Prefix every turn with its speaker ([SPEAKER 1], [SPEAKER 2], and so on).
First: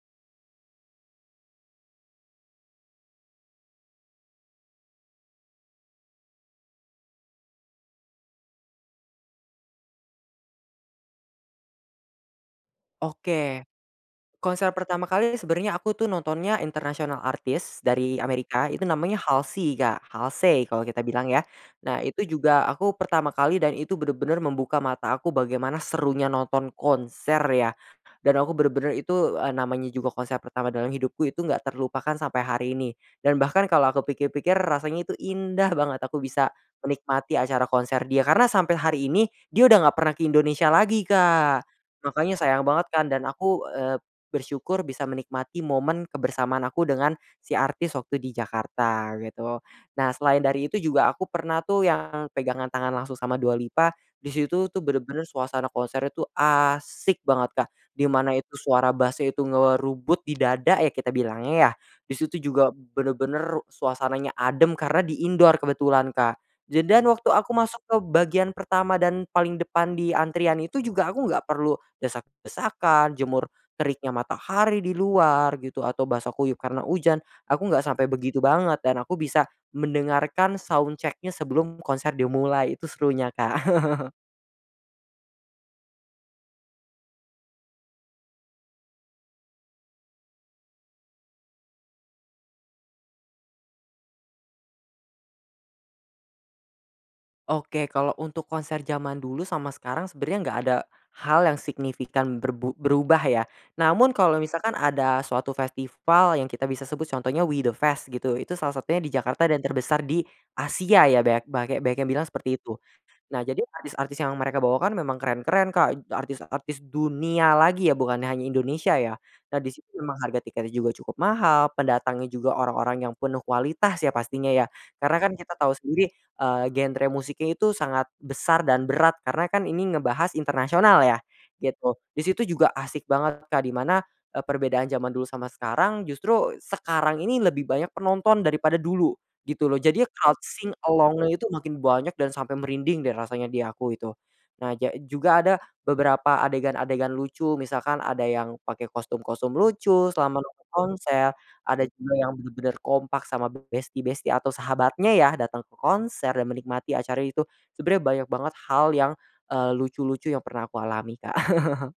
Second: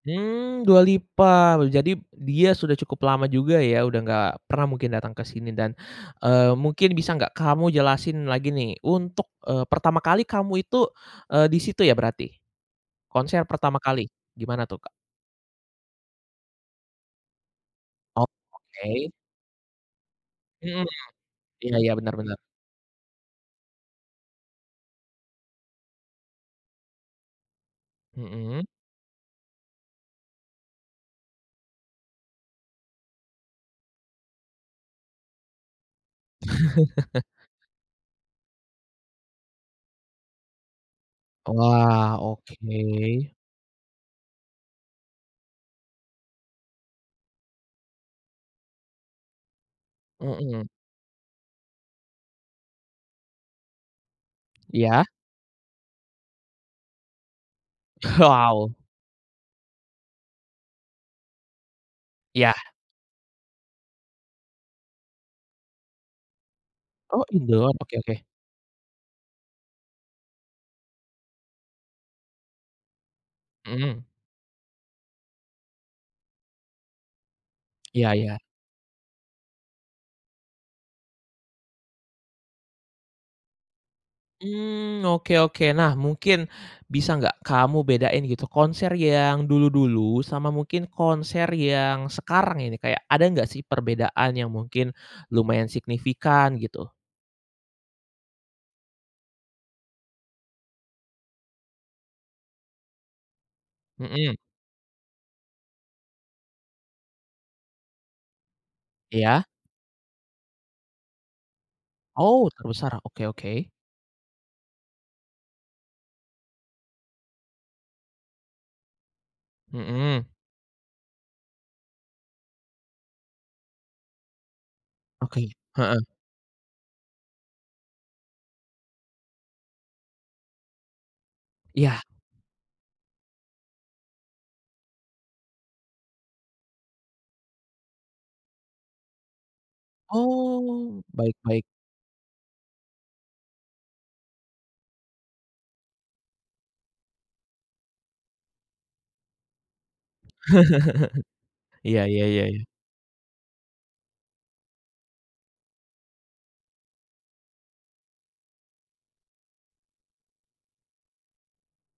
[SPEAKER 1] Mmm, Dua Lipa, jadi dia sudah cukup lama juga ya udah nggak pernah mungkin datang ke sini dan, eee, mungkin bisa nggak kamu jelasin lagi nih untuk, eee, pertama kali kamu itu, eee, di situ ya berarti? Konser
[SPEAKER 2] Oke,
[SPEAKER 1] pertama kali
[SPEAKER 2] konser
[SPEAKER 1] gimana tuh, Kak?
[SPEAKER 2] pertama kali sebenarnya aku tuh nontonnya international artist dari
[SPEAKER 1] Oh,
[SPEAKER 2] Amerika itu
[SPEAKER 1] oke.
[SPEAKER 2] namanya Halsi, Kak, Halsey
[SPEAKER 1] Mhm
[SPEAKER 2] kalau
[SPEAKER 1] mhm,
[SPEAKER 2] kita bilang ya.
[SPEAKER 1] iya iya,
[SPEAKER 2] Nah
[SPEAKER 1] bener
[SPEAKER 2] itu
[SPEAKER 1] bener.
[SPEAKER 2] juga aku pertama kali dan itu bener-bener membuka mata aku bagaimana serunya nonton konser ya, dan aku
[SPEAKER 1] Mmm.
[SPEAKER 2] bener-bener itu, eee, namanya juga konser pertama dalam hidupku itu enggak terlupakan sampai hari ini, dan bahkan kalau aku pikir-pikir rasanya itu indah banget aku bisa menikmati acara konser dia. Karena sampai hari ini dia udah enggak pernah ke Indonesia lagi, Kak,
[SPEAKER 1] Wah,
[SPEAKER 2] makanya sayang banget kan dan
[SPEAKER 1] oke.
[SPEAKER 2] aku, eee, bersyukur bisa menikmati momen kebersamaan aku dengan si artis waktu di Jakarta gitu. Nah selain
[SPEAKER 1] Mhm.
[SPEAKER 2] dari itu juga aku pernah tuh yang pegangan tangan langsung sama Dua Lipa, di situ tuh
[SPEAKER 1] Iya.
[SPEAKER 2] bener-bener suasana konser itu asik banget Kak, di mana itu
[SPEAKER 1] Wow.
[SPEAKER 2] suara bass-nya itu ngerubut di dada ya kita bilangnya ya. Di situ
[SPEAKER 1] Iya.
[SPEAKER 2] juga bener-bener suasananya adem karena di indoor kebetulan, Kak, je dan
[SPEAKER 1] Oh,
[SPEAKER 2] waktu aku
[SPEAKER 1] endon?
[SPEAKER 2] masuk
[SPEAKER 1] Oke
[SPEAKER 2] ke
[SPEAKER 1] oke.
[SPEAKER 2] bagian pertama dan paling depan di antrian itu juga aku gak perlu desak-desakan, jemur
[SPEAKER 1] Mhm.
[SPEAKER 2] teriknya matahari di luar gitu, atau basah kuyup karena hujan aku nggak
[SPEAKER 1] Iya
[SPEAKER 2] sampai
[SPEAKER 1] iya.
[SPEAKER 2] begitu banget dan aku bisa mendengarkan soundcheck-nya sebelum konser dimulai itu serunya, Kak.
[SPEAKER 1] Mmm, oke oke. Nah mungkin bisa nggak kamu bedain gitu konser yang dulu-dulu sama mungkin konser yang sekarang ini, kayak ada nggak sih perbedaan yang mungkin lumayan signifikan gitu?
[SPEAKER 2] Oke, kalau untuk konser zaman dulu sama sekarang sebenarnya enggak ada hal yang signifikan berbu berubah ya, namun
[SPEAKER 1] Mhm.
[SPEAKER 2] kalau misalkan ada suatu festival yang kita bisa sebut contohnya We The Fest gitu, itu salah satunya di
[SPEAKER 1] Iya.
[SPEAKER 2] Jakarta dan terbesar di Asia ya banyak bange banyak yang bilang
[SPEAKER 1] Oh
[SPEAKER 2] seperti itu.
[SPEAKER 1] terbesar, oke
[SPEAKER 2] Nah jadi
[SPEAKER 1] oke.
[SPEAKER 2] artis-artis yang mereka bawa kan memang keren-keren, Kak, artis-artis dunia lagi ya bukan hanya Indonesia ya. Nah di situ memang
[SPEAKER 1] Mhm.
[SPEAKER 2] harga tiketnya juga cukup mahal, pendatangnya juga orang-orang yang penuh kualitas ya pastinya ya, karena kan
[SPEAKER 1] Oke,
[SPEAKER 2] kita tahu
[SPEAKER 1] heeh.
[SPEAKER 2] sendiri, eee, genre musiknya itu sangat besar dan berat karena kan ini ngebahas internasional ya, gitu.
[SPEAKER 1] Iya.
[SPEAKER 2] Di situ juga asik banget, Kak, di mana, eee, perbedaan zaman dulu sama sekarang, justru sekarang ini lebih banyak penonton daripada dulu, gitu loh jadi loud sing
[SPEAKER 1] Oh, baik
[SPEAKER 2] along-nya itu
[SPEAKER 1] baik.
[SPEAKER 2] makin banyak dan sampai merinding deh rasanya di aku itu. Nah ja juga ada beberapa adegan-adegan lucu misalkan ada yang pake kostum-kostum lucu selama nonton konser, ada
[SPEAKER 1] Iya
[SPEAKER 2] juga
[SPEAKER 1] iya
[SPEAKER 2] yang
[SPEAKER 1] iyai.
[SPEAKER 2] bener-bener kompak sama besti-besti atau sahabatnya ya datang ke konser, dan menikmati acara itu sebenarnya banyak banget hal yang, eee, lucu-lucu yang pernah aku alami, Kak.